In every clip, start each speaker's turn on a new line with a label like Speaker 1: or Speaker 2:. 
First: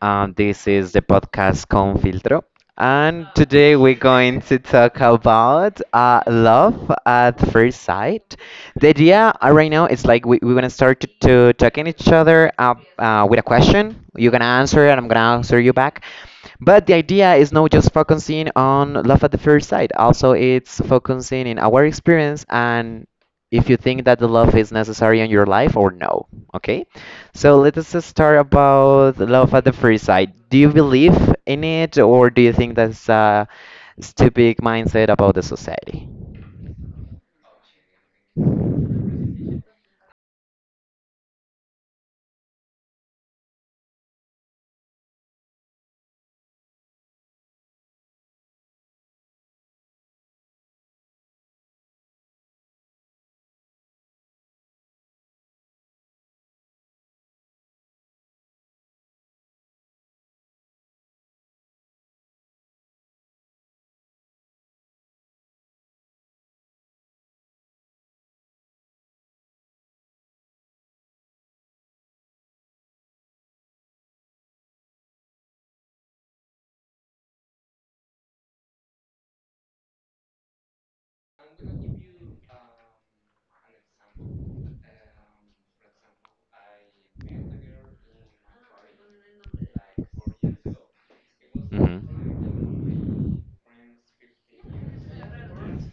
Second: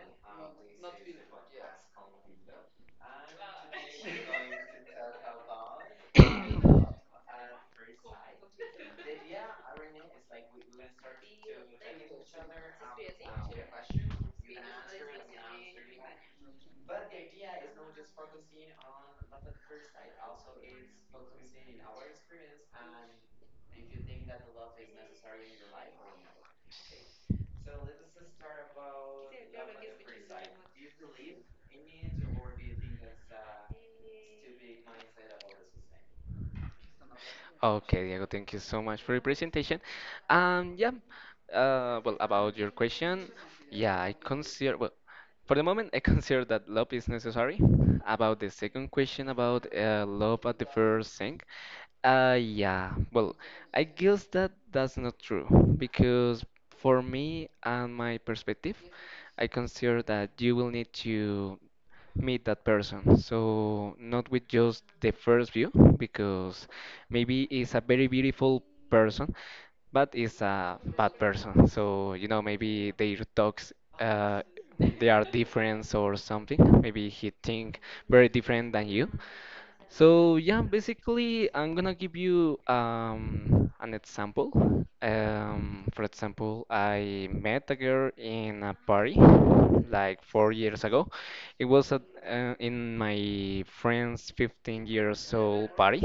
Speaker 1: This is the podcast Con Filtro, and today we're going to talk about love at first sight. The idea right now is like we're gonna start to talking each other up with a question. You're gonna answer, and I'm gonna answer you back, but the idea is not just focusing on love at the first sight, also it's focusing in our experience and if you think that the love is necessary in your life or no. Okay? So let us start about love at the first sight. Do you believe in it or do you think that's a stupid mindset about the society?
Speaker 2: Okay, Diego, thank you so much for your presentation. Yeah, well, about your question, yeah, I consider, well, for the moment, I consider that love is necessary. About the second question about love at the first thing, yeah, well, I guess that that's not true because for me and my perspective, I consider that you will need to meet that person. So not with just the first view, because maybe it's a very beautiful person, but it's a bad person. So you know, maybe their talks, uh, they are different or something. Maybe he think very different than you. So yeah, basically, I'm gonna give you an example. For example, I met a girl in a party like 4 years ago. It was at,
Speaker 1: Hmm.
Speaker 2: in my friend's 15 years old party,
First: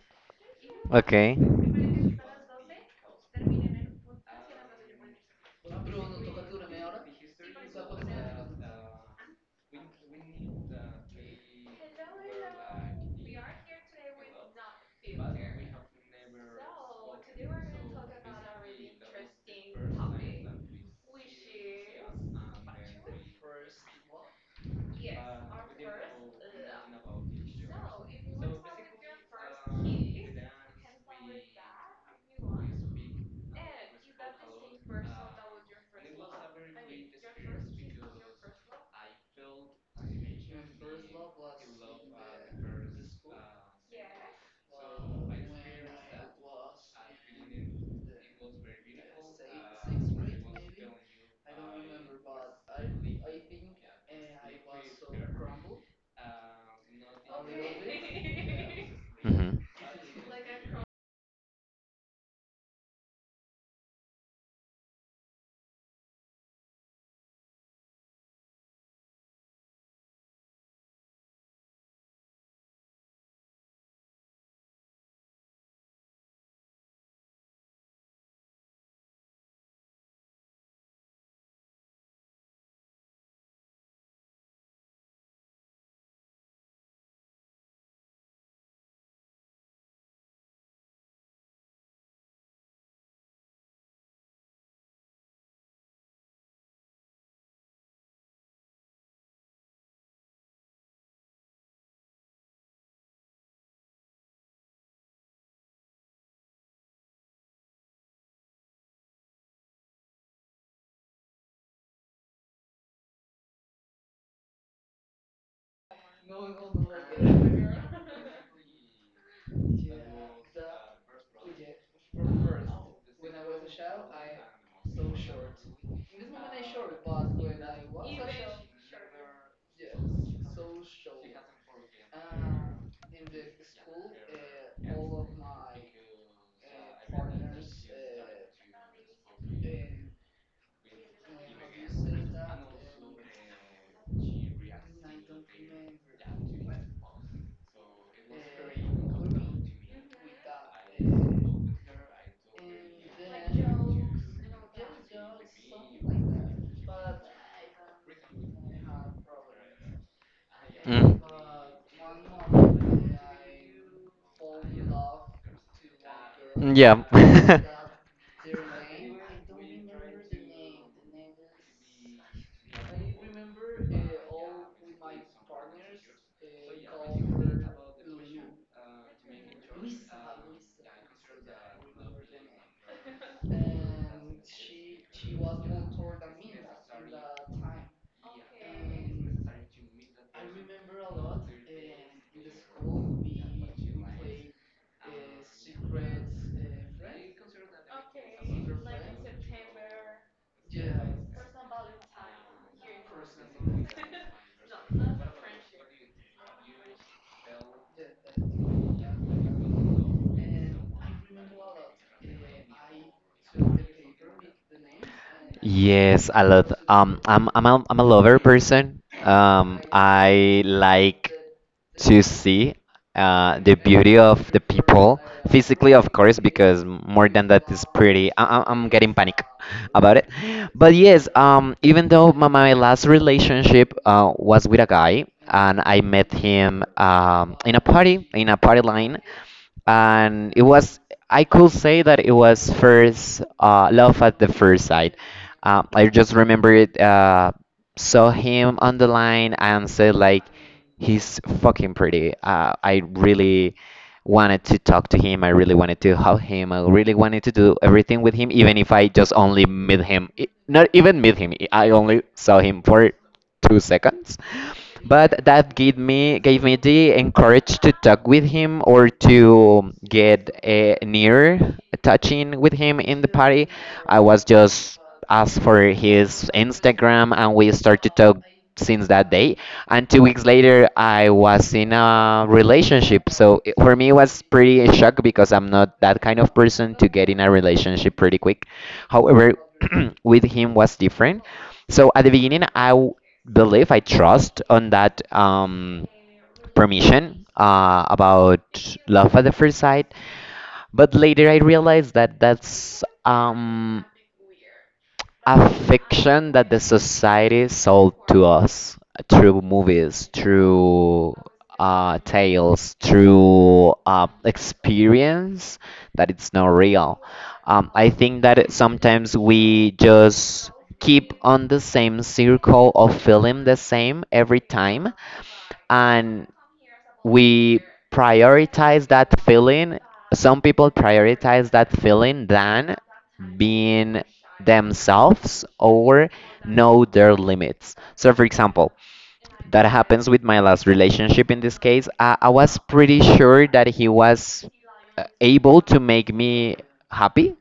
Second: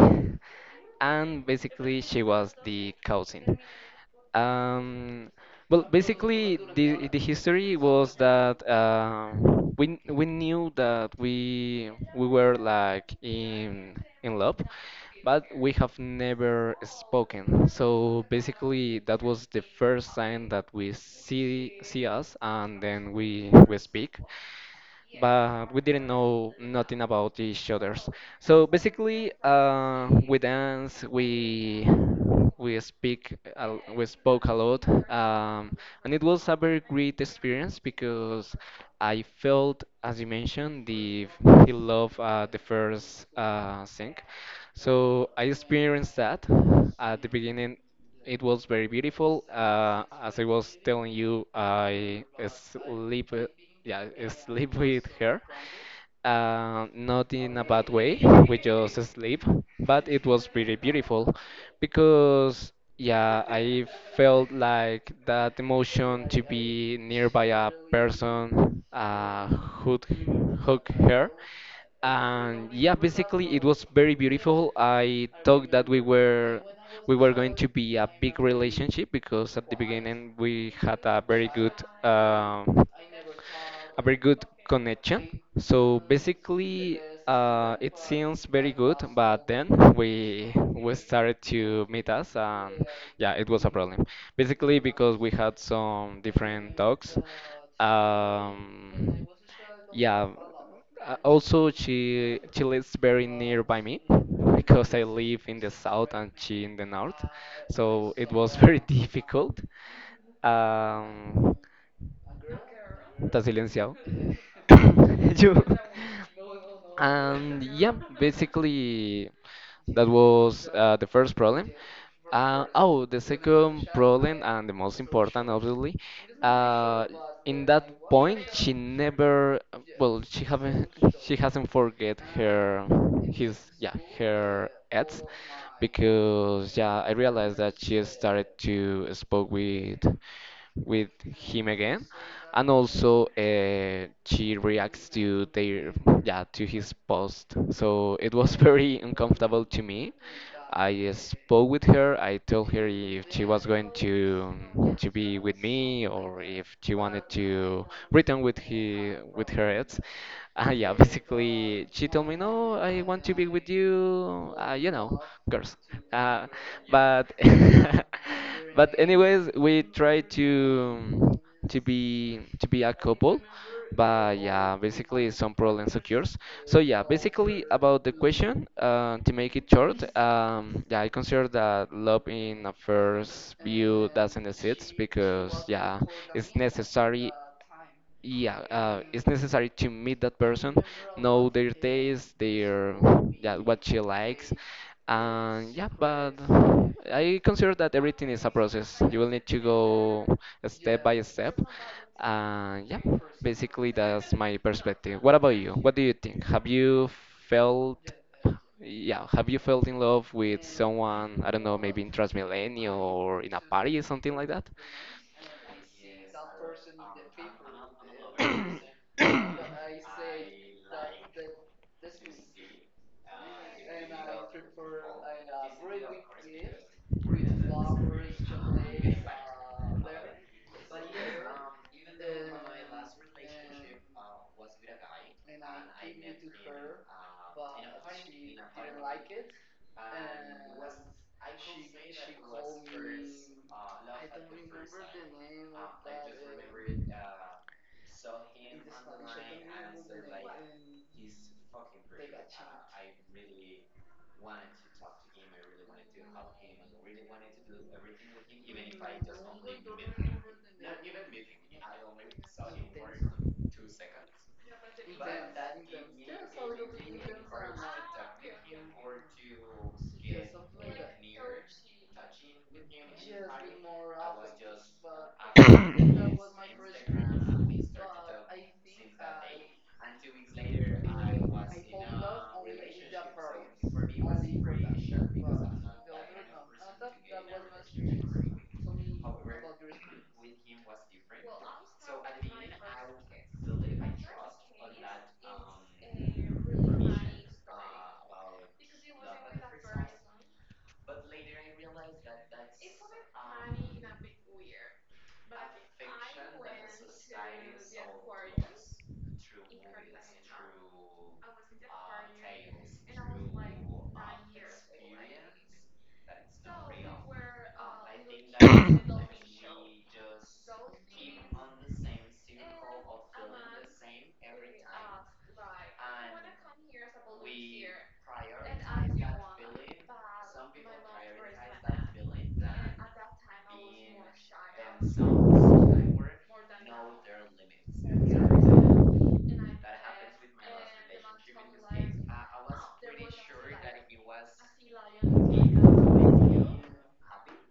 Speaker 1: Okay.
Speaker 2: and basically, she was the cousin. Um, well, basically, the history was that we knew that we were like in love, but we have never spoken. So basically, that was the first sign that we see us, and then we speak, but we didn't know nothing about each others. So basically, we dance, we spoke a lot. And it was a very great experience because I felt, as you mentioned, the love, the first thing. So I experienced that at the beginning. It was very beautiful. As I was telling you, I sleep, yeah, sleep with her, not in a bad way, we just sleep,
Speaker 1: Hmm.
Speaker 2: but it was pretty beautiful because yeah, I felt like that emotion to be nearby a person, who hug her. And yeah, basically it was very beautiful. I thought that we were going to be a big relationship because at the beginning we had a very good, um a very good connection. So basically, it seems very good, but then we started to meet us, and yeah, it was a problem, basically because we had some different talks. um, yeah also, she lives very nearby me because I live in the south and she in the north, so it was very difficult. Um, está silenciado. You- and yeah, basically that was the first problem. Oh, the second problem, and the most important, obviously, uh, in that point, she never, well, she haven't, she hasn't forget her, his, yeah, her ex, because yeah, I realized that she started to spoke with him again, and also she reacts to their, yeah, to his post. So it was very uncomfortable to me. I spoke with her. I told her if she was going to be with me or if she wanted to return with he, with her ex. Yeah,
Speaker 1: Mm.
Speaker 2: basically she told me, no, I want to be with you. You know, girls. Uh,
Speaker 1: Yeah.
Speaker 2: but but anyways, we try to be a couple, but yeah, basically some problems occurs. So yeah, basically about the question, to make it short, yeah, I consider that love in a first view doesn't exist because yeah, it's necessary, yeah, it's necessary to meet that person, know their taste, their, yeah, what she likes. And yeah, but I consider that everything is a process. You will need to go step by step. Yeah, basically that's my perspective. What about you? What do you think? Have you felt, yeah, have you felt in love with someone? I don't know, maybe in Transmilenio or in a party, or something like that?
Speaker 1: Yes, I love. I'm I'm a lover person. I like to see the beauty of the people physically, of course, because more than that is pretty. I'm getting panic about it. But yes, even though my last relationship was with a guy, and I met him in a party line, and it was I could say that it was first love at the first sight. I just remember it. Saw him on the line and said like, he's fucking pretty. I really wanted to talk to him. I really wanted to hug him. I really wanted to do everything with him, even if I just only met him. Not even meet him. I only saw him for 2 seconds, but that gave me the encourage to talk with him or to get near touching with him in the party. I was just asked for his Instagram, and we started to talk since that day. And 2 weeks later, I was in a relationship. So for me, it was pretty a shock because I'm not that kind of person to get in a relationship pretty quick. However, with him was different, so at the beginning, believe I trust on that permission about love at the first sight, but later I realized that that's a fiction that the society sold to us through movies, through tales, through experience, that it's not real. I think that sometimes we just keep on the same circle of feeling the same every time and we prioritize that feeling. Some people prioritize that feeling than being themselves or know their limits. So, for example, that happens with my last relationship in this case. I was pretty sure that he was able to make me happy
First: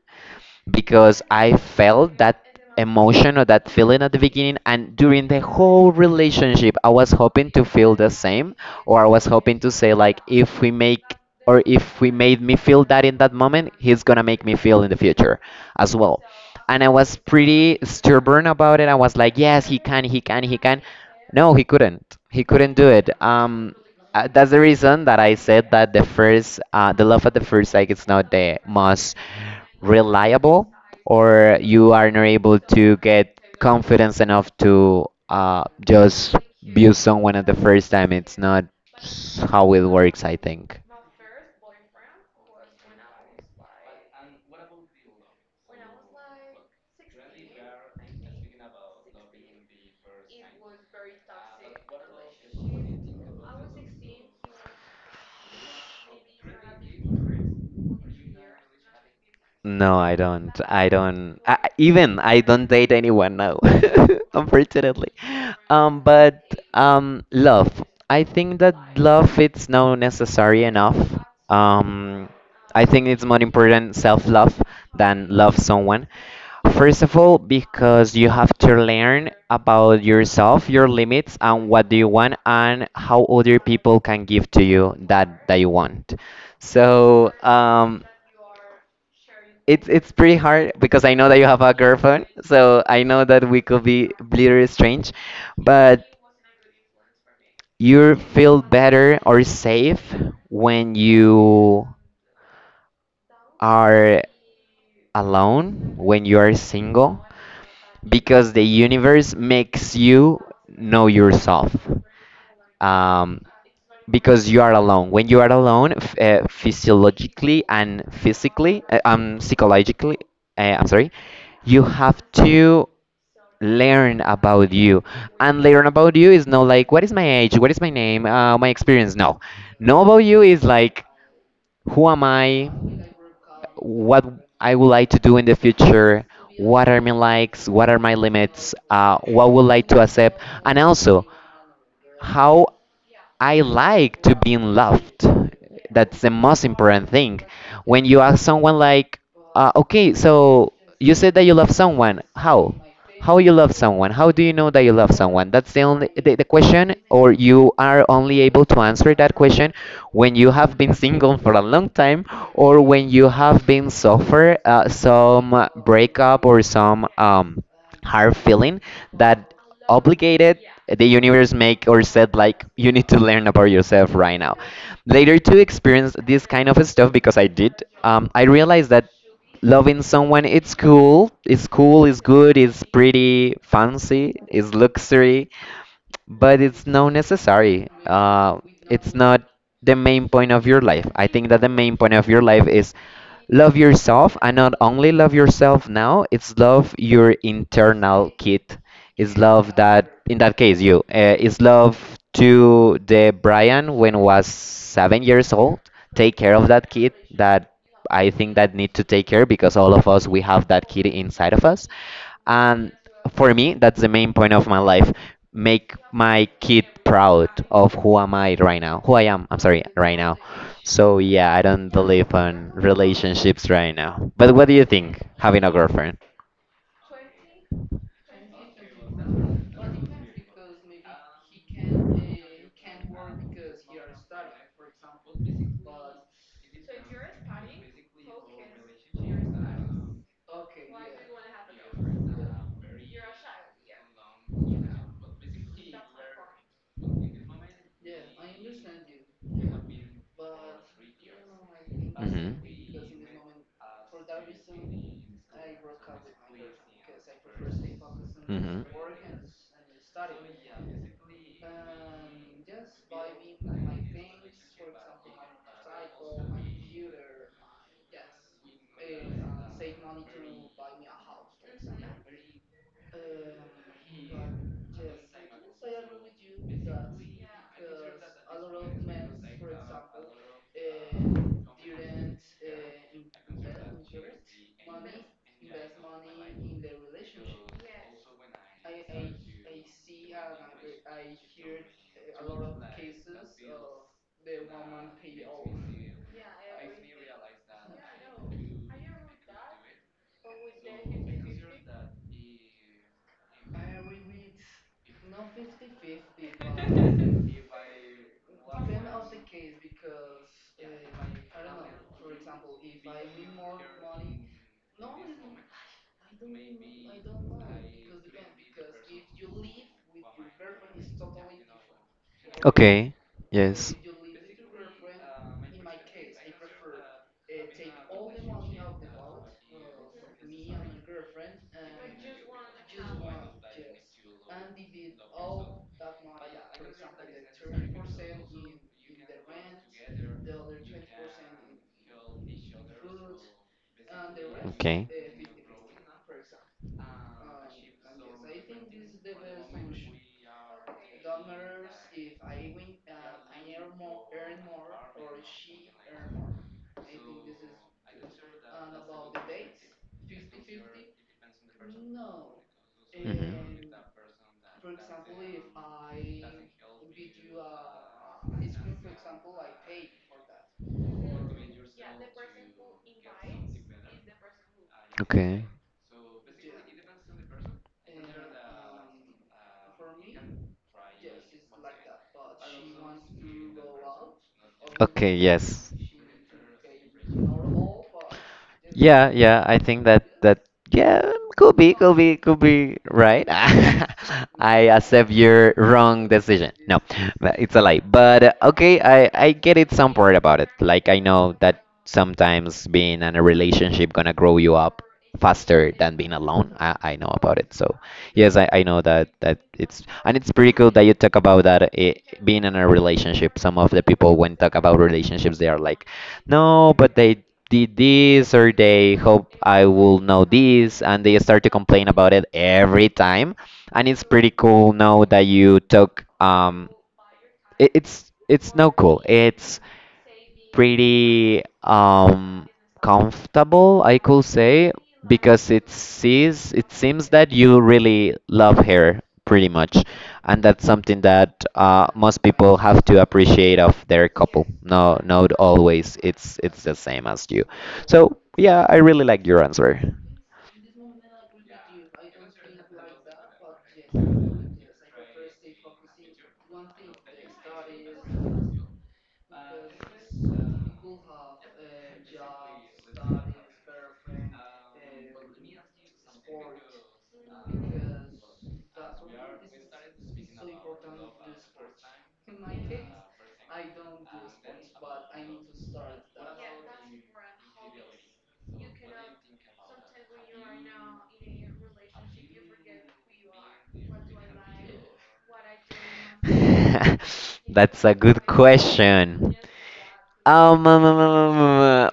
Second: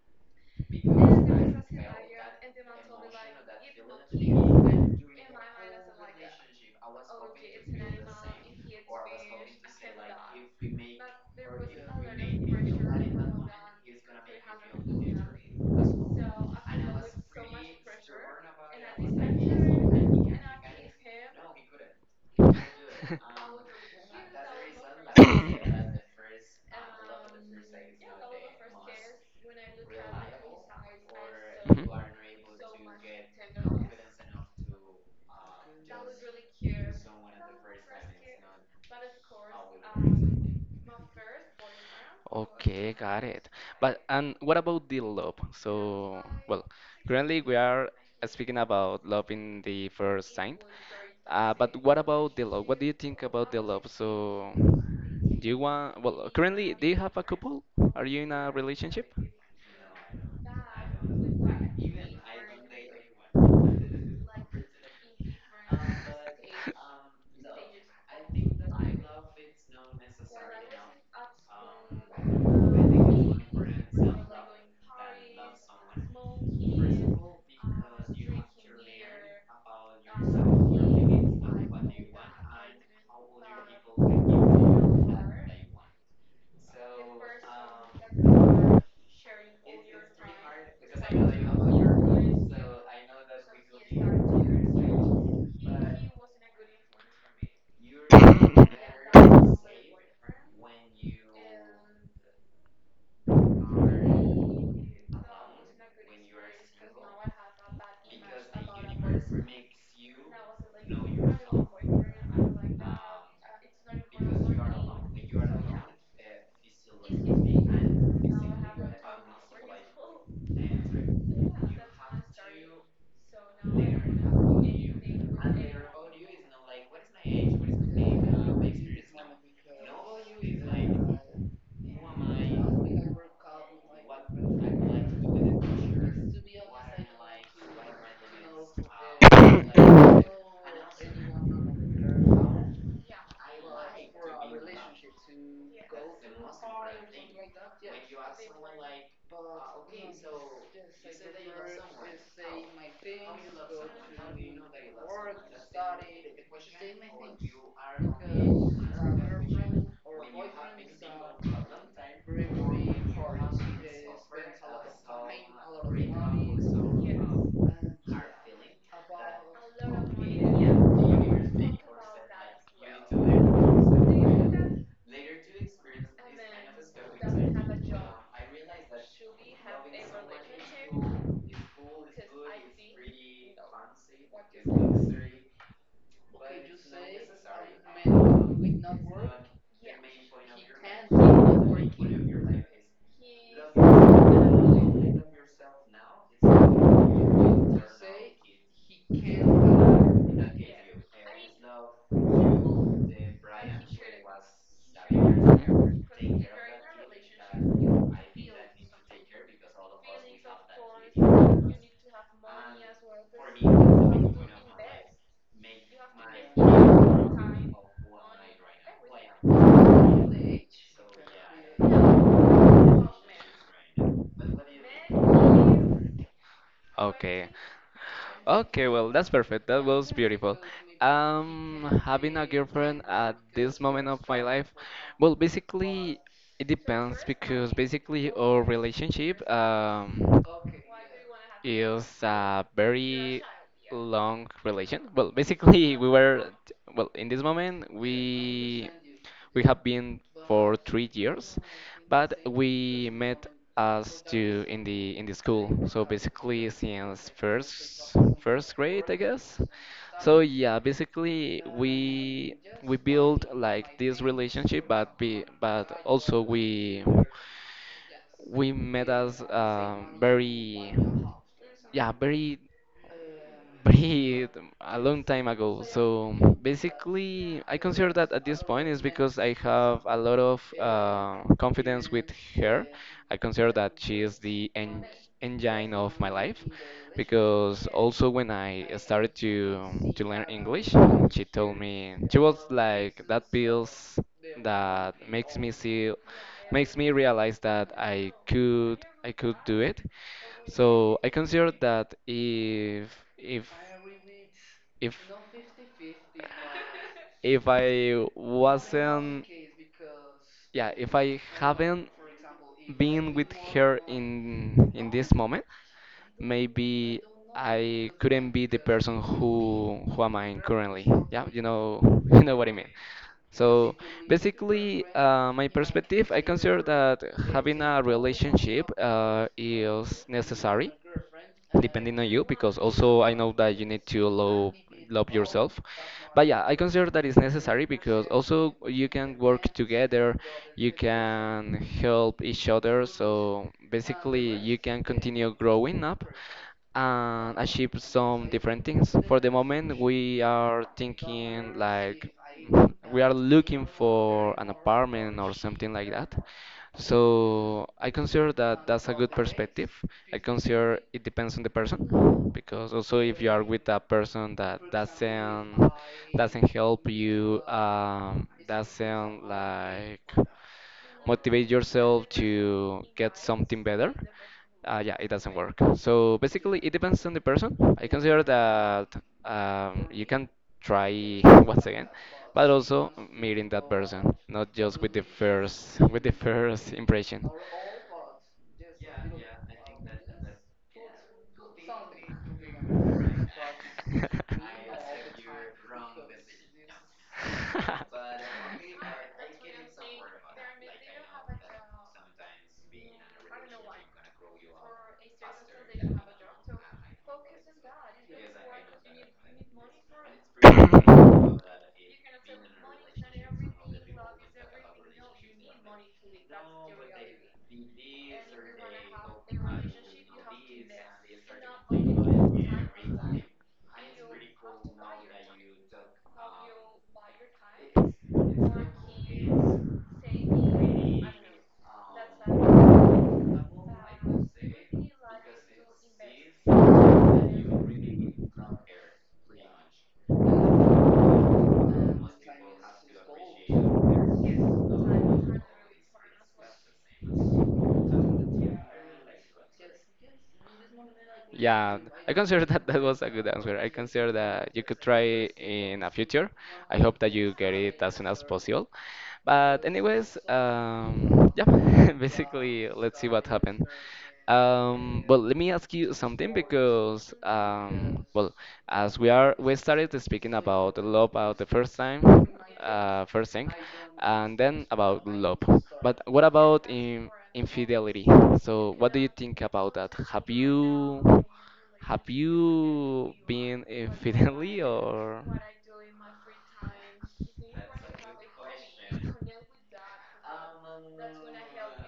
Speaker 1: because I felt that emotion or that feeling at the beginning, and during the whole relationship I was hoping to feel the same, or I was hoping to say like if we make or if we made me feel that in that moment he's gonna make me feel in the future as well. And I was pretty stubborn about it. I was like yes he can, no he couldn't do it. Uh, that's the reason that I said that the love at the first sight is not the most reliable, or
Speaker 2: Mhm.
Speaker 1: you are not able to get confidence enough to just view someone at the first time. It's not how it works, I think.
Speaker 2: Okay, got it. But and what about the love? So, well, currently we are speaking about love in the first sign. But what about the love? What do you think about the love? So, do you want, well, currently, do you have a couple? Are you in a relationship?
Speaker 1: No, I don't. Even I don't date anyone now, unfortunately. But love. I think that love it's not necessary enough. Um, I think it's more important self-love than love someone. First of all, because you have to learn about yourself, your limits, and what do you want, and how other people can give to you that that you want. So it's pretty hard because I know that you have a girlfriend, so I know that we could be little strange, but you feel better or safe when you are alone, when you are single, because the universe makes you know yourself. Um, because you are alone. When you are alone, f- physiologically and physically, psychologically, I'm sorry, you have to learn about you. And learn about you is not like what is my age, what is my name, my experience. No, know about you is like who am I? What I would like to do in the future? What are my likes? What are my limits? What would I like to accept? And also, how I like to be loved. That's the most important thing. When you ask someone like, okay, so you said that you love someone. How? How you love someone? How do you know that you love someone? That's the only the question, or you are only able to answer that question when you have been single for a long time, or when you have been suffer some breakup or some hard feeling that obligated the universe make or said like you need to learn about yourself right now later to experience this kind of stuff because I did. I realized that loving someone it's cool, it's good, it's pretty fancy, it's luxury, but it's not necessary. It's not the main point of your life. I think that the main point of your life is love yourself, and not only love yourself now, it's love your internal kid. It's love that, in that case, you. It's love to the Brian when was 7 years old. Take care of that kid that I think that need to take care because all of us we have that kid inside of us, and for me, that's the main point of my life. Make my kid proud of who am I right now. Who I am, I'm sorry, right now. So yeah, I don't believe on relationships right now. But what do you think, having a girlfriend?
Speaker 2: Okay. Okay, well, that's perfect. That was beautiful. Having a girlfriend at this moment of my life, well, basically, it depends because basically our relationship, it a very long relation. Well, basically, we were, well, in this moment we have been for 3 years, but
Speaker 1: Hmm.
Speaker 2: we met us to in the school. So basically, since first
Speaker 1: Hmm.
Speaker 2: grade, I guess. So yeah, basically we built like this relationship, but be, but also we met us, very, yeah, very, very a long time ago. So basically, I consider that at this point is because I have a lot of confidence with her. I consider that she is the en engine of my life because also when I started to learn English, she told me, she was like that bills that makes me see, makes me realize that I could do it. So I consider that if if if I wasn't, yeah, if I haven't been with her in this moment, maybe I couldn't be the person who am I currently. Yeah, you know, you know what I mean.
Speaker 1: Okay. Yes.
Speaker 2: So basically, my perspective, I consider that having a relationship is necessary, depending on you, because also I know that you need to love yourself. But yeah, I consider that is necessary because also you can work together, you can help each other. So basically, you
Speaker 1: Okay.
Speaker 2: can continue growing up and achieve some different things. For the moment, we are thinking like we are looking for an apartment or something like that. So I consider that that's a good perspective. I consider it depends on the person because also if you are
Speaker 1: Hmm.
Speaker 2: with a person that doesn't help you, doesn't like motivate yourself to get something better, yeah, it doesn't
Speaker 1: Okay.
Speaker 2: work. So basically, it depends on the person. I consider that you can try once again, but also meeting that person, not just with the
Speaker 1: Okay, yes.
Speaker 2: first with the first impression.
Speaker 1: Yeah, I think that that yeah, could be right. I accept your wrong decision. No, but it's a lie. But okay, I get it some part about it. Like I know that sometimes being in a relationship gonna grow you up faster than being alone. I know about it. So yes, I know that that it's, and it's pretty cool that you talk about that eh, being in a relationship. Some of the people when talk about relationships, they are like, no, but they did this or they hope I will know this and they start to complain about it every time. And it's pretty cool now that you took it, it's no cool. It's pretty comfortable I could say because it sees it seems that you really love her pretty much, and that's something that most people have to appreciate of their couple. No, not always. It's the same as you. So yeah, I really like your answer.
Speaker 2: Yeah, I consider that that was a good answer. I consider that you could try in a future. I hope that you get it as soon as possible. But anyways, yeah, basically, let's see what happened. Well, let me ask you something because, well, as we are, we started speaking about love about the first time, first thing, and then about love. But what about in infidelity? So, what do you think about that? Have you been infidelity or?
Speaker 1: That's a good question. Um, um, um, um, um, um, uh,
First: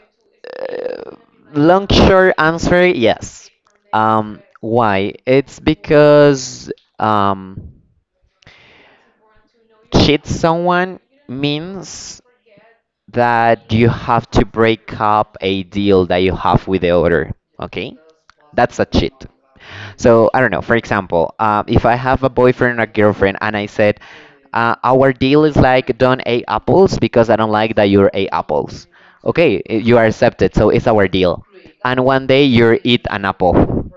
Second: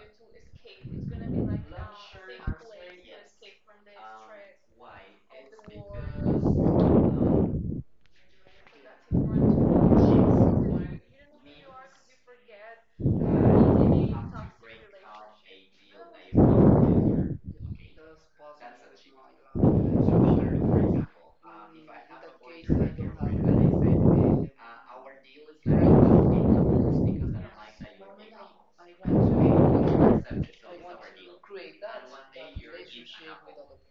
Speaker 1: Long short answer, yes. Why? It's because um, cheat someone means that you have to break up a deal that you have with the other. Okay, that's a cheat. So I don't know. For example, if I have a boyfriend or girlfriend and I said, our deal is like don't eat apples because I don't like that you are ate apples. Okay, you are accepted, so it's our deal. And one day you eat an apple.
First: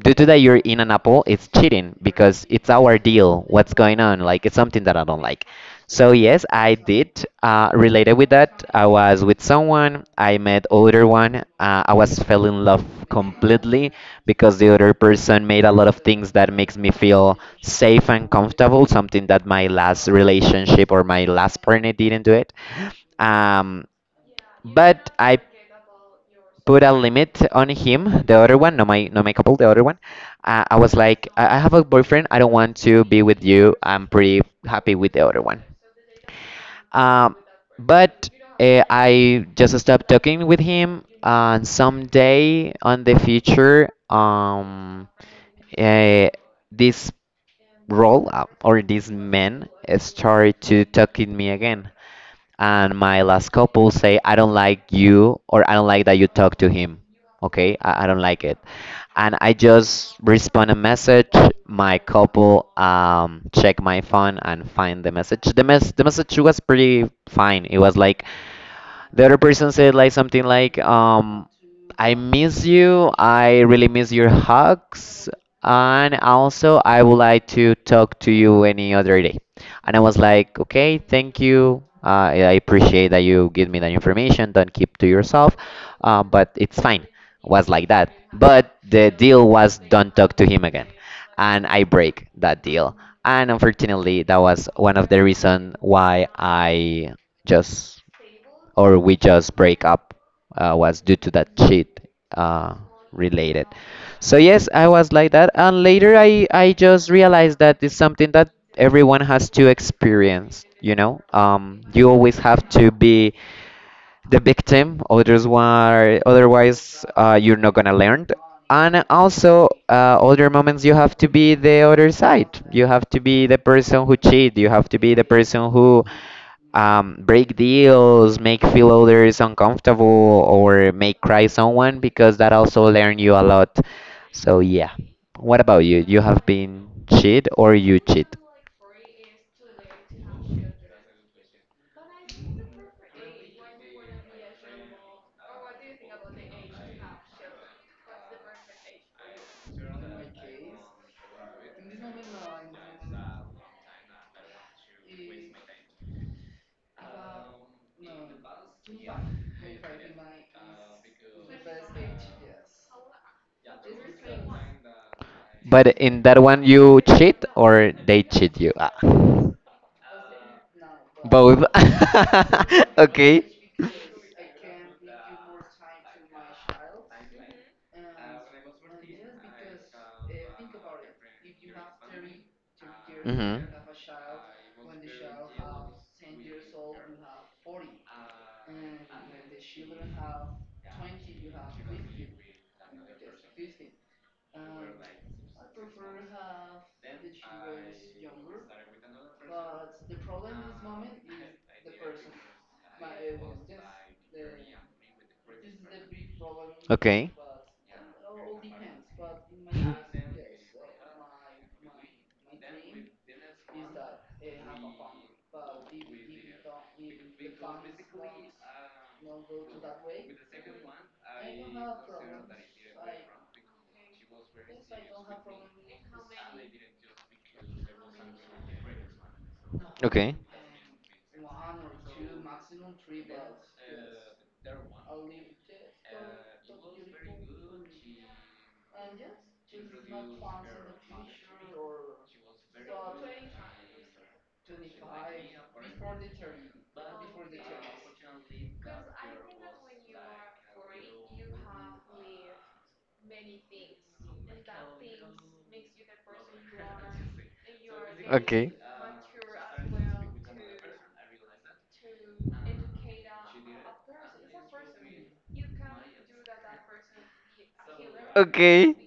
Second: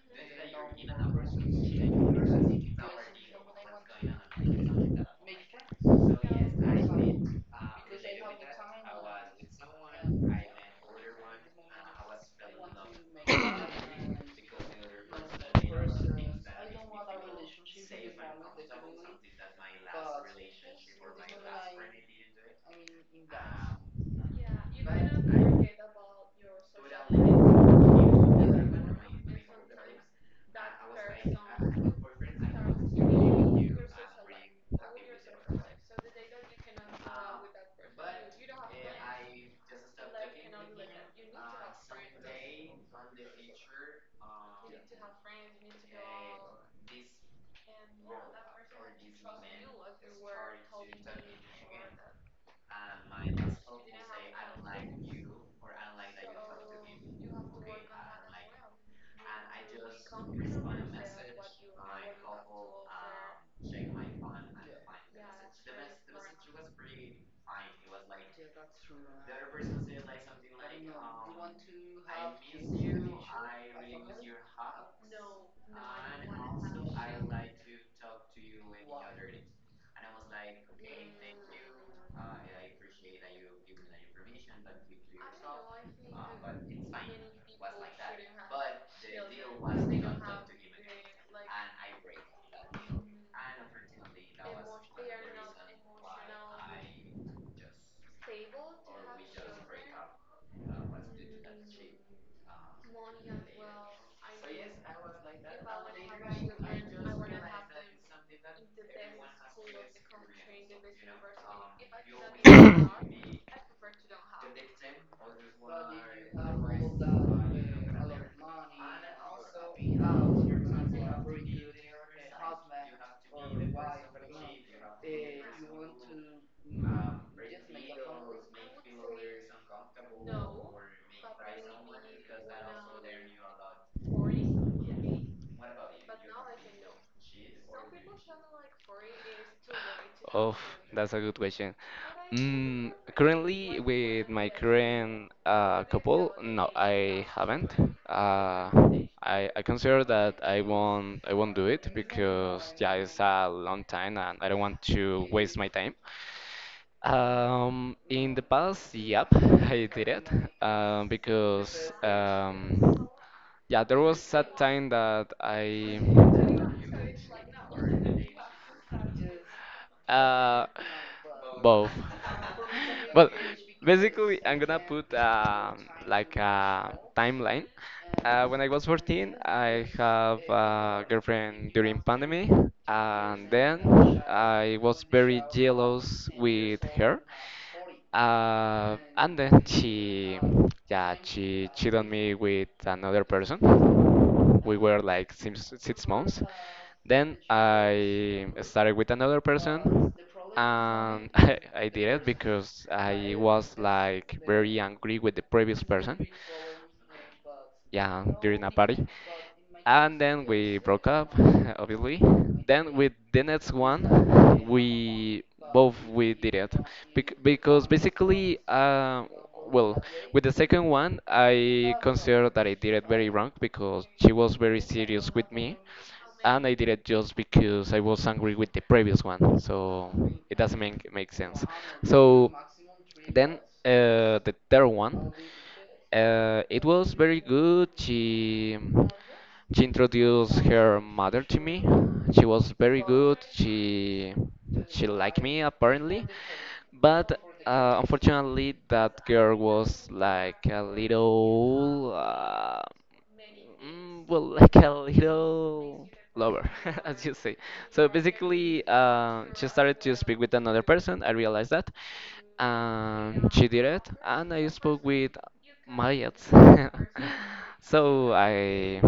Speaker 1: Due to that you're in an apple, it's cheating because it's our deal. What's going on? Like it's something that I don't like. So yes, I did. Related with that, I was with someone. I met older one. I was fell in love completely because the other person made a lot of things that makes me feel safe and comfortable, something that my last relationship or my last partner didn't do it. Um, but I put a limit on him, the other one, no my couple, the other one. I was like, I have a boyfriend. I don't want to be with you. I'm pretty happy with the other one. Um, but I just stopped talking with him, and someday on the future, uh, this role or this man started to talk with me again, and my last couple say, I don't like you, or I don't like that you talk to him. Okay, I don't like it. And I just respond a message. My couple check my phone and find the message. The, mess the message was pretty fine. It was like the other person said like something like, I miss you, I really miss your hugs, and also I would like to talk to you any other day. And I was like, okay, thank you. I appreciate that you give me that information. Don't keep to yourself, but it's fine. Was like that. But the deal was don't talk to him again, and I break that deal. And unfortunately, that was one of the reason why I just, or we just break up, was due to that cheat uh, related. So yes, I was like that, and later I just realized that it's something that everyone has to experience. You always have to be the victim others were otherwise, you're not gonna learn, and also other moments you have to be the other side, you have to be the person who cheat, you have to be the person who break deals, make feel others uncomfortable, or make cry someone, because that also learn you a lot. So yeah, what about you? You have been cheat or you cheat?
Speaker 2: Oh, that's a good question. Mm, currently, with my current couple, no, I haven't. Uh, I consider that I won't do it because yeah, it's a long time and I don't want to waste my time. In the past, yep, I did it. Because yeah, there was a time that
Speaker 1: But
Speaker 2: I.
Speaker 1: in that one, you cheat or they cheat you? Ah.
Speaker 2: Uh,
Speaker 1: Both.
Speaker 2: both. but
Speaker 1: Okay.
Speaker 2: basically, I'm gonna put like a timeline. When I was 14, I have a girlfriend during pandemic, and
Speaker 1: Hmm.
Speaker 2: then I was very jealous with her. And then she, yeah, she cheated on me with another person. We were like six months. Then I started with another person, and I did it because I was like very angry with the previous person.
Speaker 1: Okay.
Speaker 2: Yeah, during a party, and then we broke up obviously. Then with the next one, we both we did it. Bec- because basically, well, with the second one I consider that I did it very wrong because she was very serious with me, and I did it just because I was angry with the previous one, so
Speaker 1: Okay.
Speaker 2: it doesn't make sense. So then, the third one, it was very good. She introduced her mother to me. She was very good. She liked me apparently, but unfortunately that girl was like a little well, like a little lover as you say. So
Speaker 1: Okay.
Speaker 2: basically, she started to speak with another person. I realized that, and she did it, and I spoke with my ex. So
Speaker 1: Okay.
Speaker 2: I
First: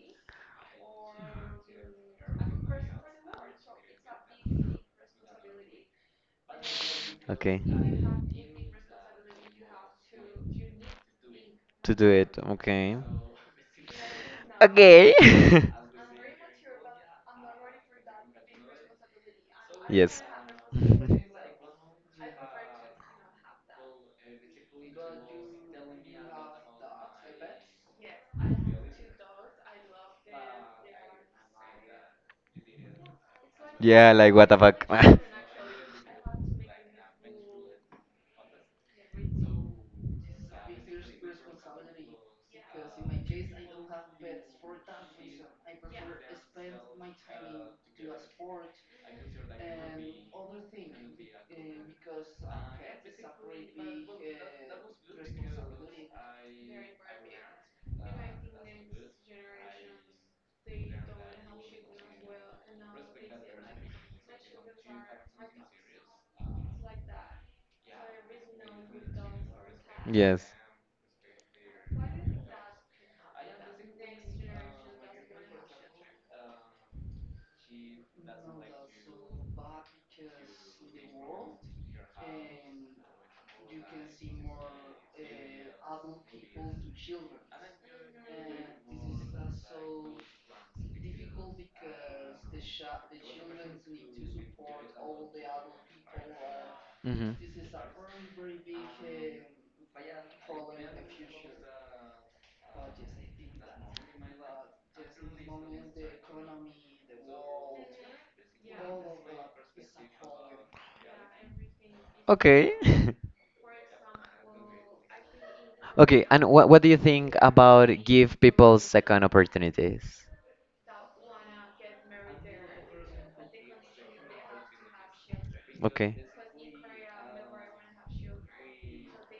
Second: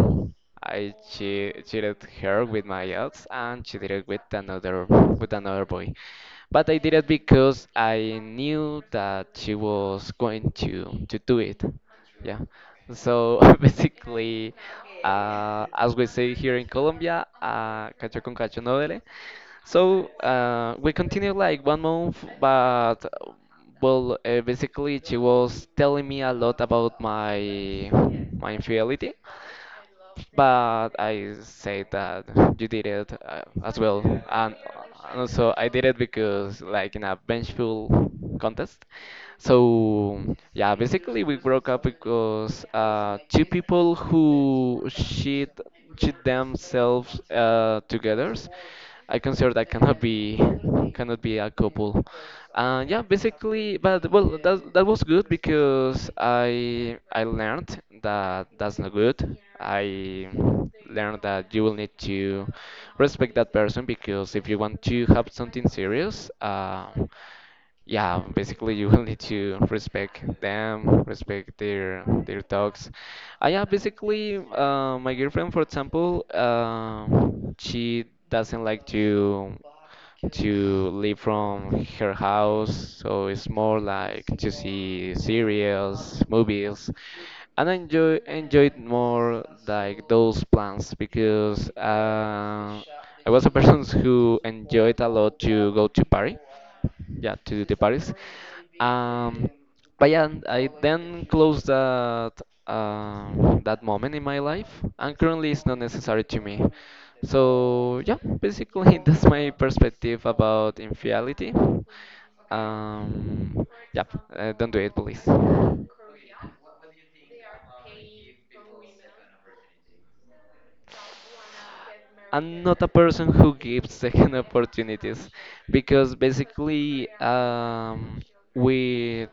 Speaker 2: cheated her with my ex, and she did it with another, with another boy, but I did it
Speaker 1: Okay.
Speaker 2: because I knew that she was going to do it.
Speaker 1: To do it.
Speaker 2: Yeah,
Speaker 1: Okay.
Speaker 2: so basically,
Speaker 1: Okay.
Speaker 2: as we say here in Colombia, cacho con cacho no duele. So
Speaker 1: Yes.
Speaker 2: we continued like one month, but, well, basically, she was telling me a lot about my my infidelity, but I said that you did it, as well,
Speaker 1: Yeah, like what the fuck.
Speaker 2: and also I did it because like in a vengeful contest. So yeah, basically we broke up because two people who cheat themselves together, I consider that cannot be a couple. And yeah, basically, but well, that that was good because I learned that that's not good. I learned that you will need to respect that person because if you want to have something serious, yeah, basically you will need to respect
Speaker 1: Yes.
Speaker 2: them, respect their talks. Yeah, basically, my girlfriend, for example, she doesn't like to leave from her house, so it's more like to see serials, movies, and I enjoyed more like those plans because I was a person who enjoyed a lot to go to Paris,
Speaker 1: Hmm.
Speaker 2: yeah, to the Paris. Um, but yeah, and I then closed that that moment in my life, and currently it's not necessary to me. So yeah, basically that's my perspective about infidelity.
Speaker 1: Okay.
Speaker 2: Um, yeah, don't do it, please.
Speaker 1: Okay, and what do you think about give people second opportunities?
Speaker 2: I'm not a person who gives second opportunities because
Speaker 1: Okay.
Speaker 2: basically, with,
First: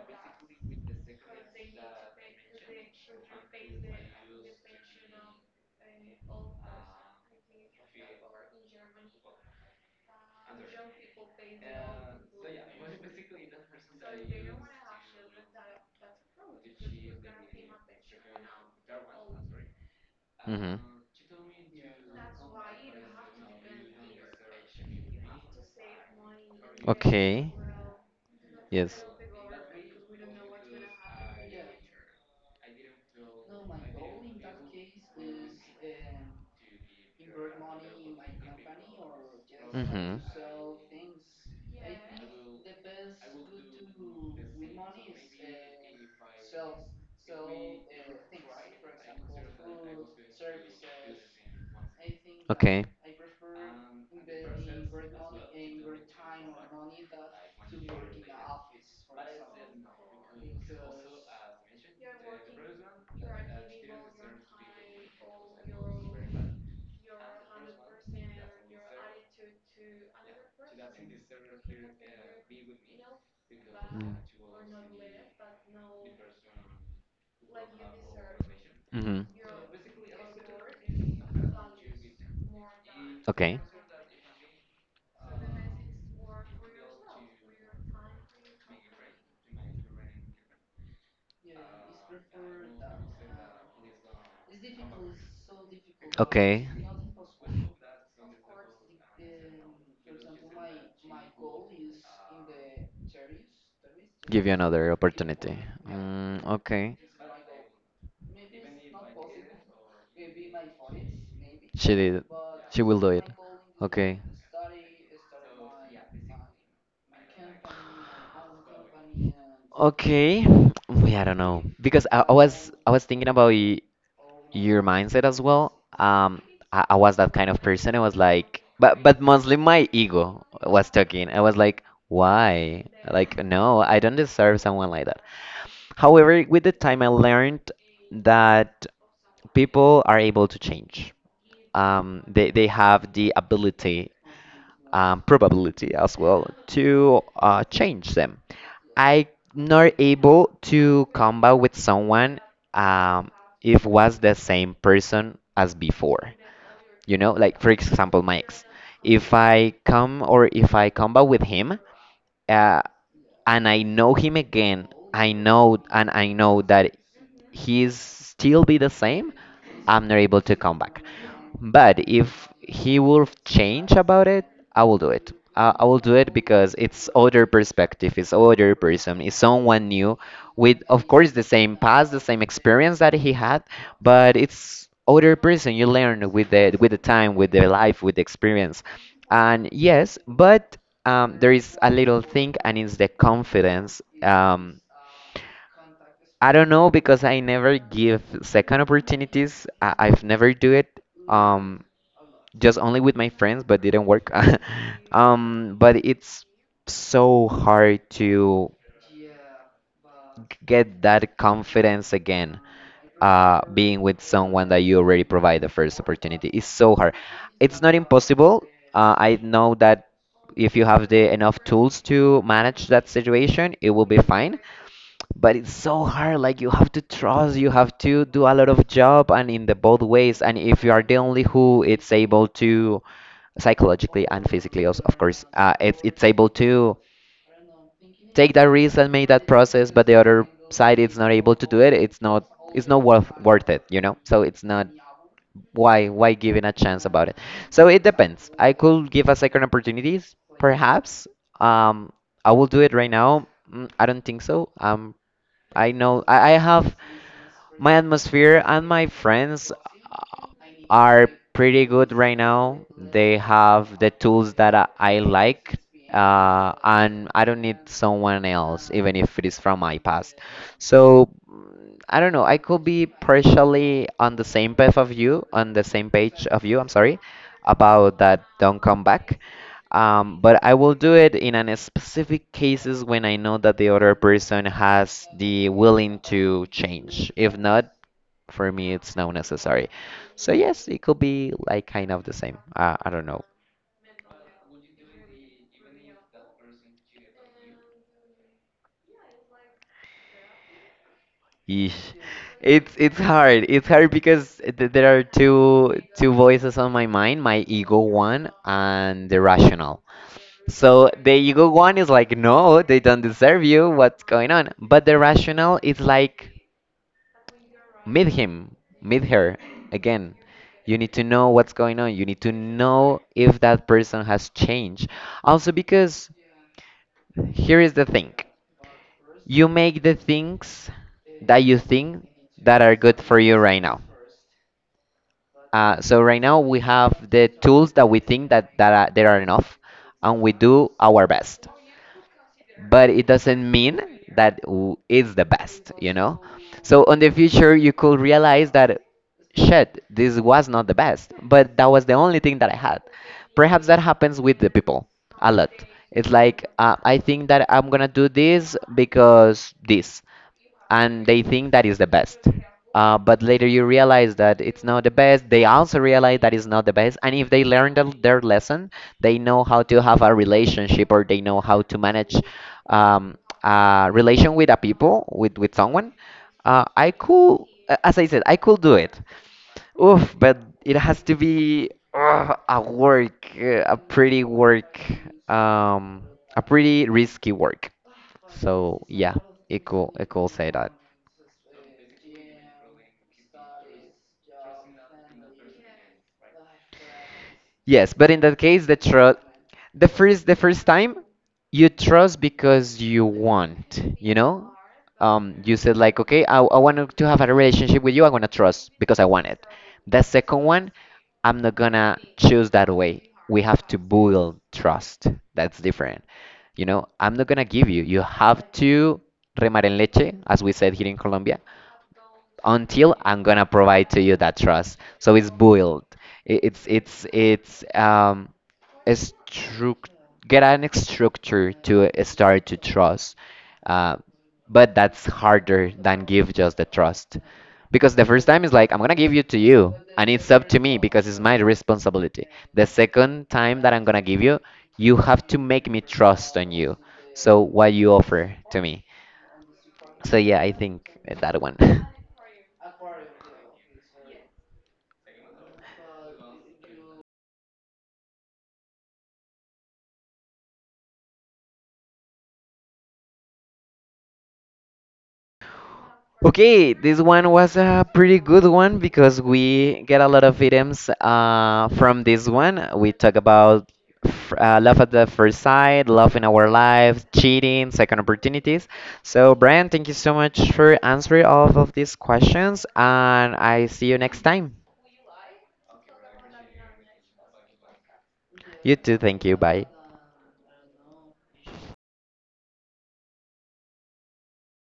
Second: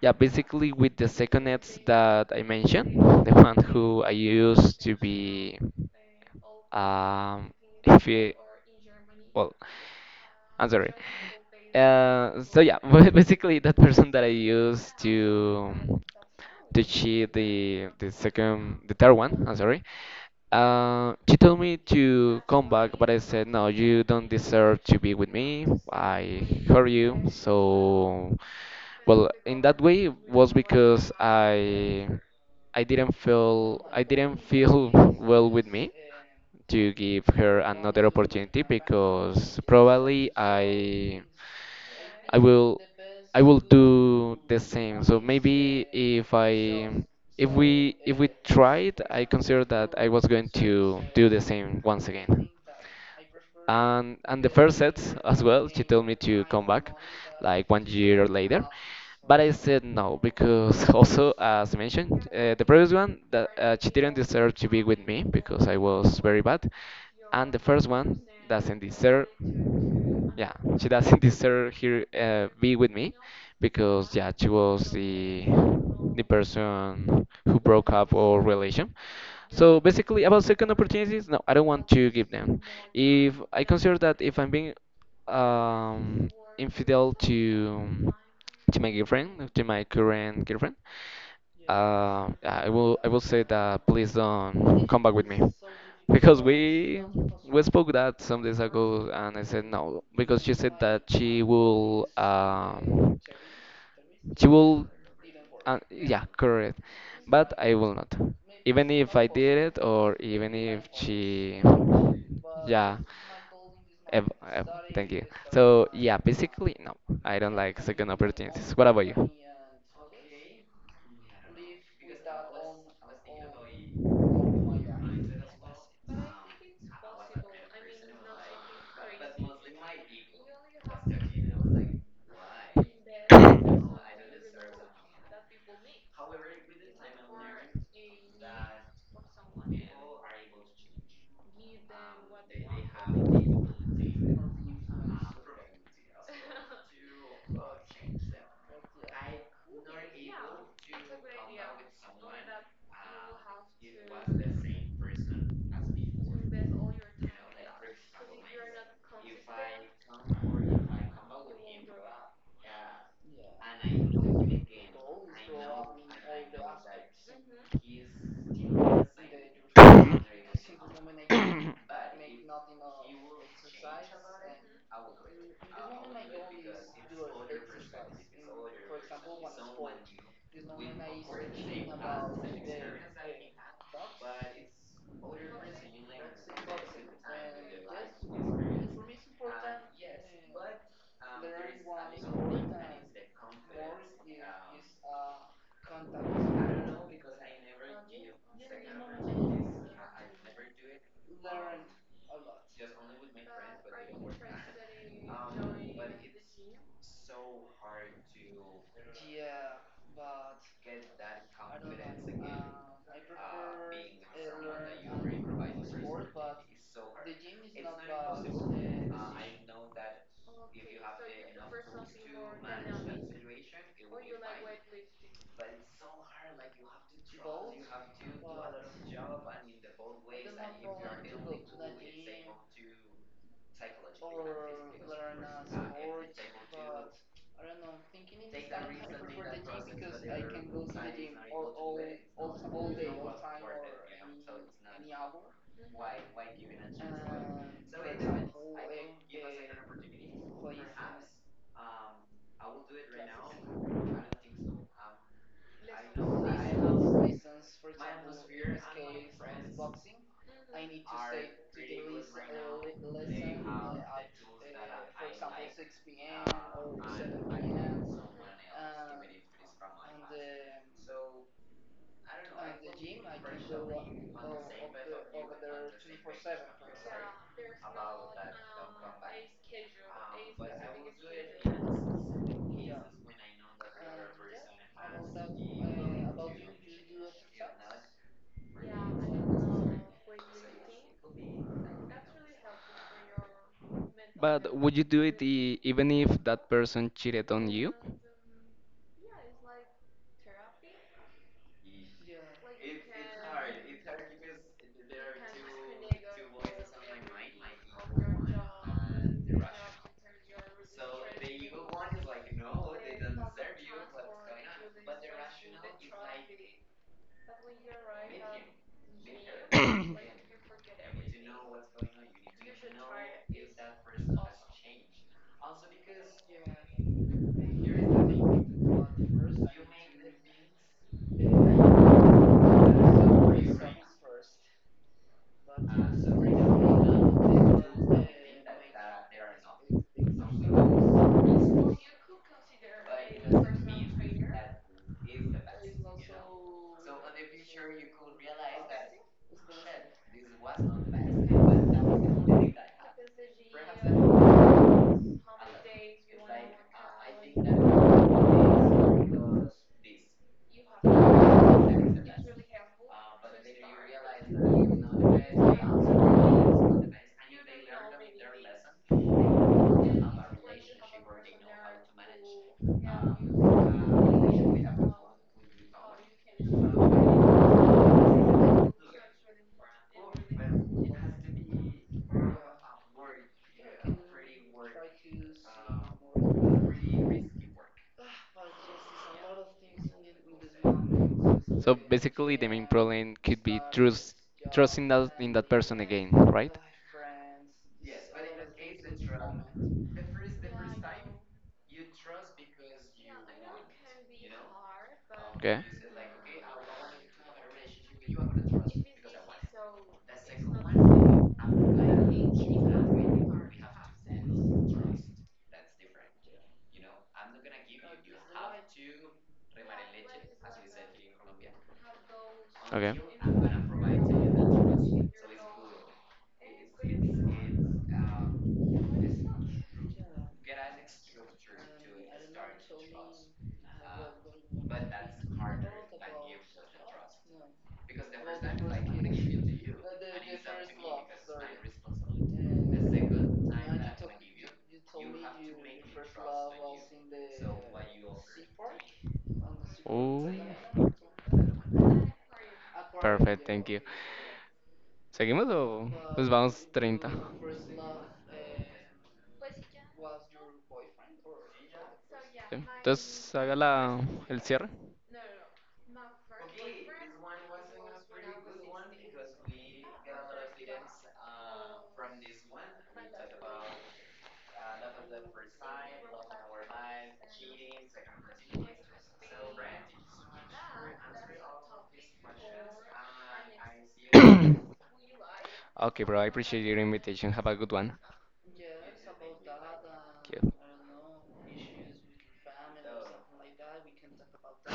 Speaker 2: yeah, basically with the second ads that I mentioned, the one who I used to be, um, if you, well, I'm sorry. So yeah, ba- basically that person that I used to cheat, the second, the third one, I'm sorry.
Speaker 1: Hmm.
Speaker 2: She told me to come back, but I said, no, you don't deserve to be with me. I hurt you.
Speaker 1: Okay.
Speaker 2: So,
Speaker 1: Yes.
Speaker 2: well, in that way it was because I didn't feel well with me to give her another opportunity because
Speaker 1: Mm-hmm.
Speaker 2: probably I will I will do the same. So maybe if I, if we, if we tried, I consider that I was going to do the same once again.
Speaker 1: Okay.
Speaker 2: And the first sets as well, she told me to come back like one year later. But I said no because also, as I mentioned, the previous one that she didn't deserve to be with me because I was very bad, and the first one doesn't deserve. Yeah, she doesn't deserve here be with me because
Speaker 1: Mm.
Speaker 2: yeah, she was the person who broke up our relation.
Speaker 1: Mm-hmm.
Speaker 2: So basically, about second opportunities, no, I don't want to give them. If
Speaker 1: Okay.
Speaker 2: I consider that if I'm being um, infidel to my girlfriend, to my current girlfriend. I will say that please don't come back with me because
Speaker 1: Okay.
Speaker 2: we spoke that some days ago, and I said no because she said that she will, she
Speaker 1: Give you
Speaker 2: will,
Speaker 1: another opportunity.
Speaker 2: yeah,
Speaker 1: Mm,
Speaker 2: correct,
Speaker 1: okay.
Speaker 2: but I will not, even if I did it or even if she,
Speaker 1: She did. She
Speaker 2: yeah,
Speaker 1: will do it. Okay.
Speaker 2: ev- ev- thank you. So yeah, basically no, I don't like second opportunities. What about you?
Speaker 1: Okay. Yeah, I don't know. Because I was I was thinking about y your mindset as well. I was that kind of person. I was like, but mostly my ego was talking. I was like, why? Like, no, I don't deserve someone like that. However, with the time, I learned that people are able to change. They have the ability, probability as well to change them. I'm not able to combat with someone um, if was the same person as before. You know, like for example, my ex. If I come or if I combat with him, uh, and I know him again, I know, and I know that he's still be the same, I'm not able to come back. But if he will change about it, I will do it. I will do it because it's other perspective, it's other person, it's someone new, with, of course, the same past, the same experience that he had, but it's other person. You learn with the time, with the life, with the experience, and yes, but there is a little thing, and it's the confidence. I don't know because I never give second opportunities. I've never do it. Um, just only with my friends, but didn't work. But it's so hard to get that confidence again. Being with someone that you already provide the first opportunity is so hard. It's not impossible. I know that if you have the enough tools to manage that situation, it will be fine, but it's so hard. Like, you have to trust, you have to do a lot of job, and in the both ways. And if you are the only who it's able to psychologically and physically, also of course, it's able to take that risk and make that process, but the other side is not able to do it. It's not, it's not worth it, you know. So it's not, why giving a chance about it? So it depends. I could give a second opportunities perhaps. um I will do it right now? Mm, I don't think so. I know, I have my atmosphere, and my friends are pretty good right now. They have the tools that I like, and I don't need someone else, even if it is from my past. So I don't know. I could be partially on the same path of you, on the same page of you. I'm sorry about that. Don't come back. But I will do it in an specific cases when I know that the other person has the willing to change. If not, for me, it's not necessary. So yes, it could be like kind of the same. I don't know.
Speaker 2: But would you do it, e- even if that person cheated on you?
Speaker 1: Eesh. It's hard. It's hard because th there are two voices on my mind, my ego one and the rational. So the ego one is like, no, they don't deserve you. What's going on? But the rational is like, meet him, meet her again. You need to know what's going on. You need to know if that person has changed. Also, because here is the thing, you make the things that you think that are good for you right now. So right now we have the tools that we think that are, there are enough, and we do our best. But it doesn't mean that it's the best, you know. So in the future, you could realize that shit, this was not the best, but that was the only thing that I had. Perhaps that happens with the people a lot. It's like I think that I'm gonna do this because this, and they think that is the best. But later you realize that it's not the best. They also realize that it's not the best. And if they learn their lesson, they know how to have a relationship, or they know how to manage um, a relation with a people, with someone. I could, as I said, I could do it. Oof, but it has to be a work, a pretty work, um, a pretty risky work. So yeah, it could, it could say that.
Speaker 2: So basically, the main problem could be trust, trusting that in that person again, right?
Speaker 1: Yes, but in that case, the trust, the first time, you trust because you want, you know?
Speaker 2: Okay.
Speaker 1: You said like, okay, I want to have a relationship with you. I want to trust because I want it. The second one, I'm not gonna choose that way. We have to build trust. That's different. You know, I'm not gonna give you. You have to remar en leche, as we said here in Colombia,
Speaker 2: Okay.
Speaker 1: until I'm gonna provide to you that trust. So it's build. It's it's a get an structure to start to trust. Uh, but that's harder than give just the trust, because the first time is like, I'm gonna give you to you, and it's up to me because it's my responsibility. The second time that I'm gonna give you, you have to make me trust on you, so what you offer to me. So
Speaker 2: Oh,
Speaker 1: yeah, I think that one.
Speaker 2: perfect, thank you. ¿Seguimos o nos vamos treinta? Entonces haga la, el cierre.
Speaker 1: Okay, this one was a pretty good one because we get a lot of items from this one. We talk about love at the first sight, love in our lives, cheating, second opportunities. So, Brian, thank you so much for answering all of these questions, and I see you next time.
Speaker 2: Ah, okay, bro, I appreciate your invitation. Have a good one.
Speaker 1: You too, thank you. Bye.
Speaker 2: Thank you.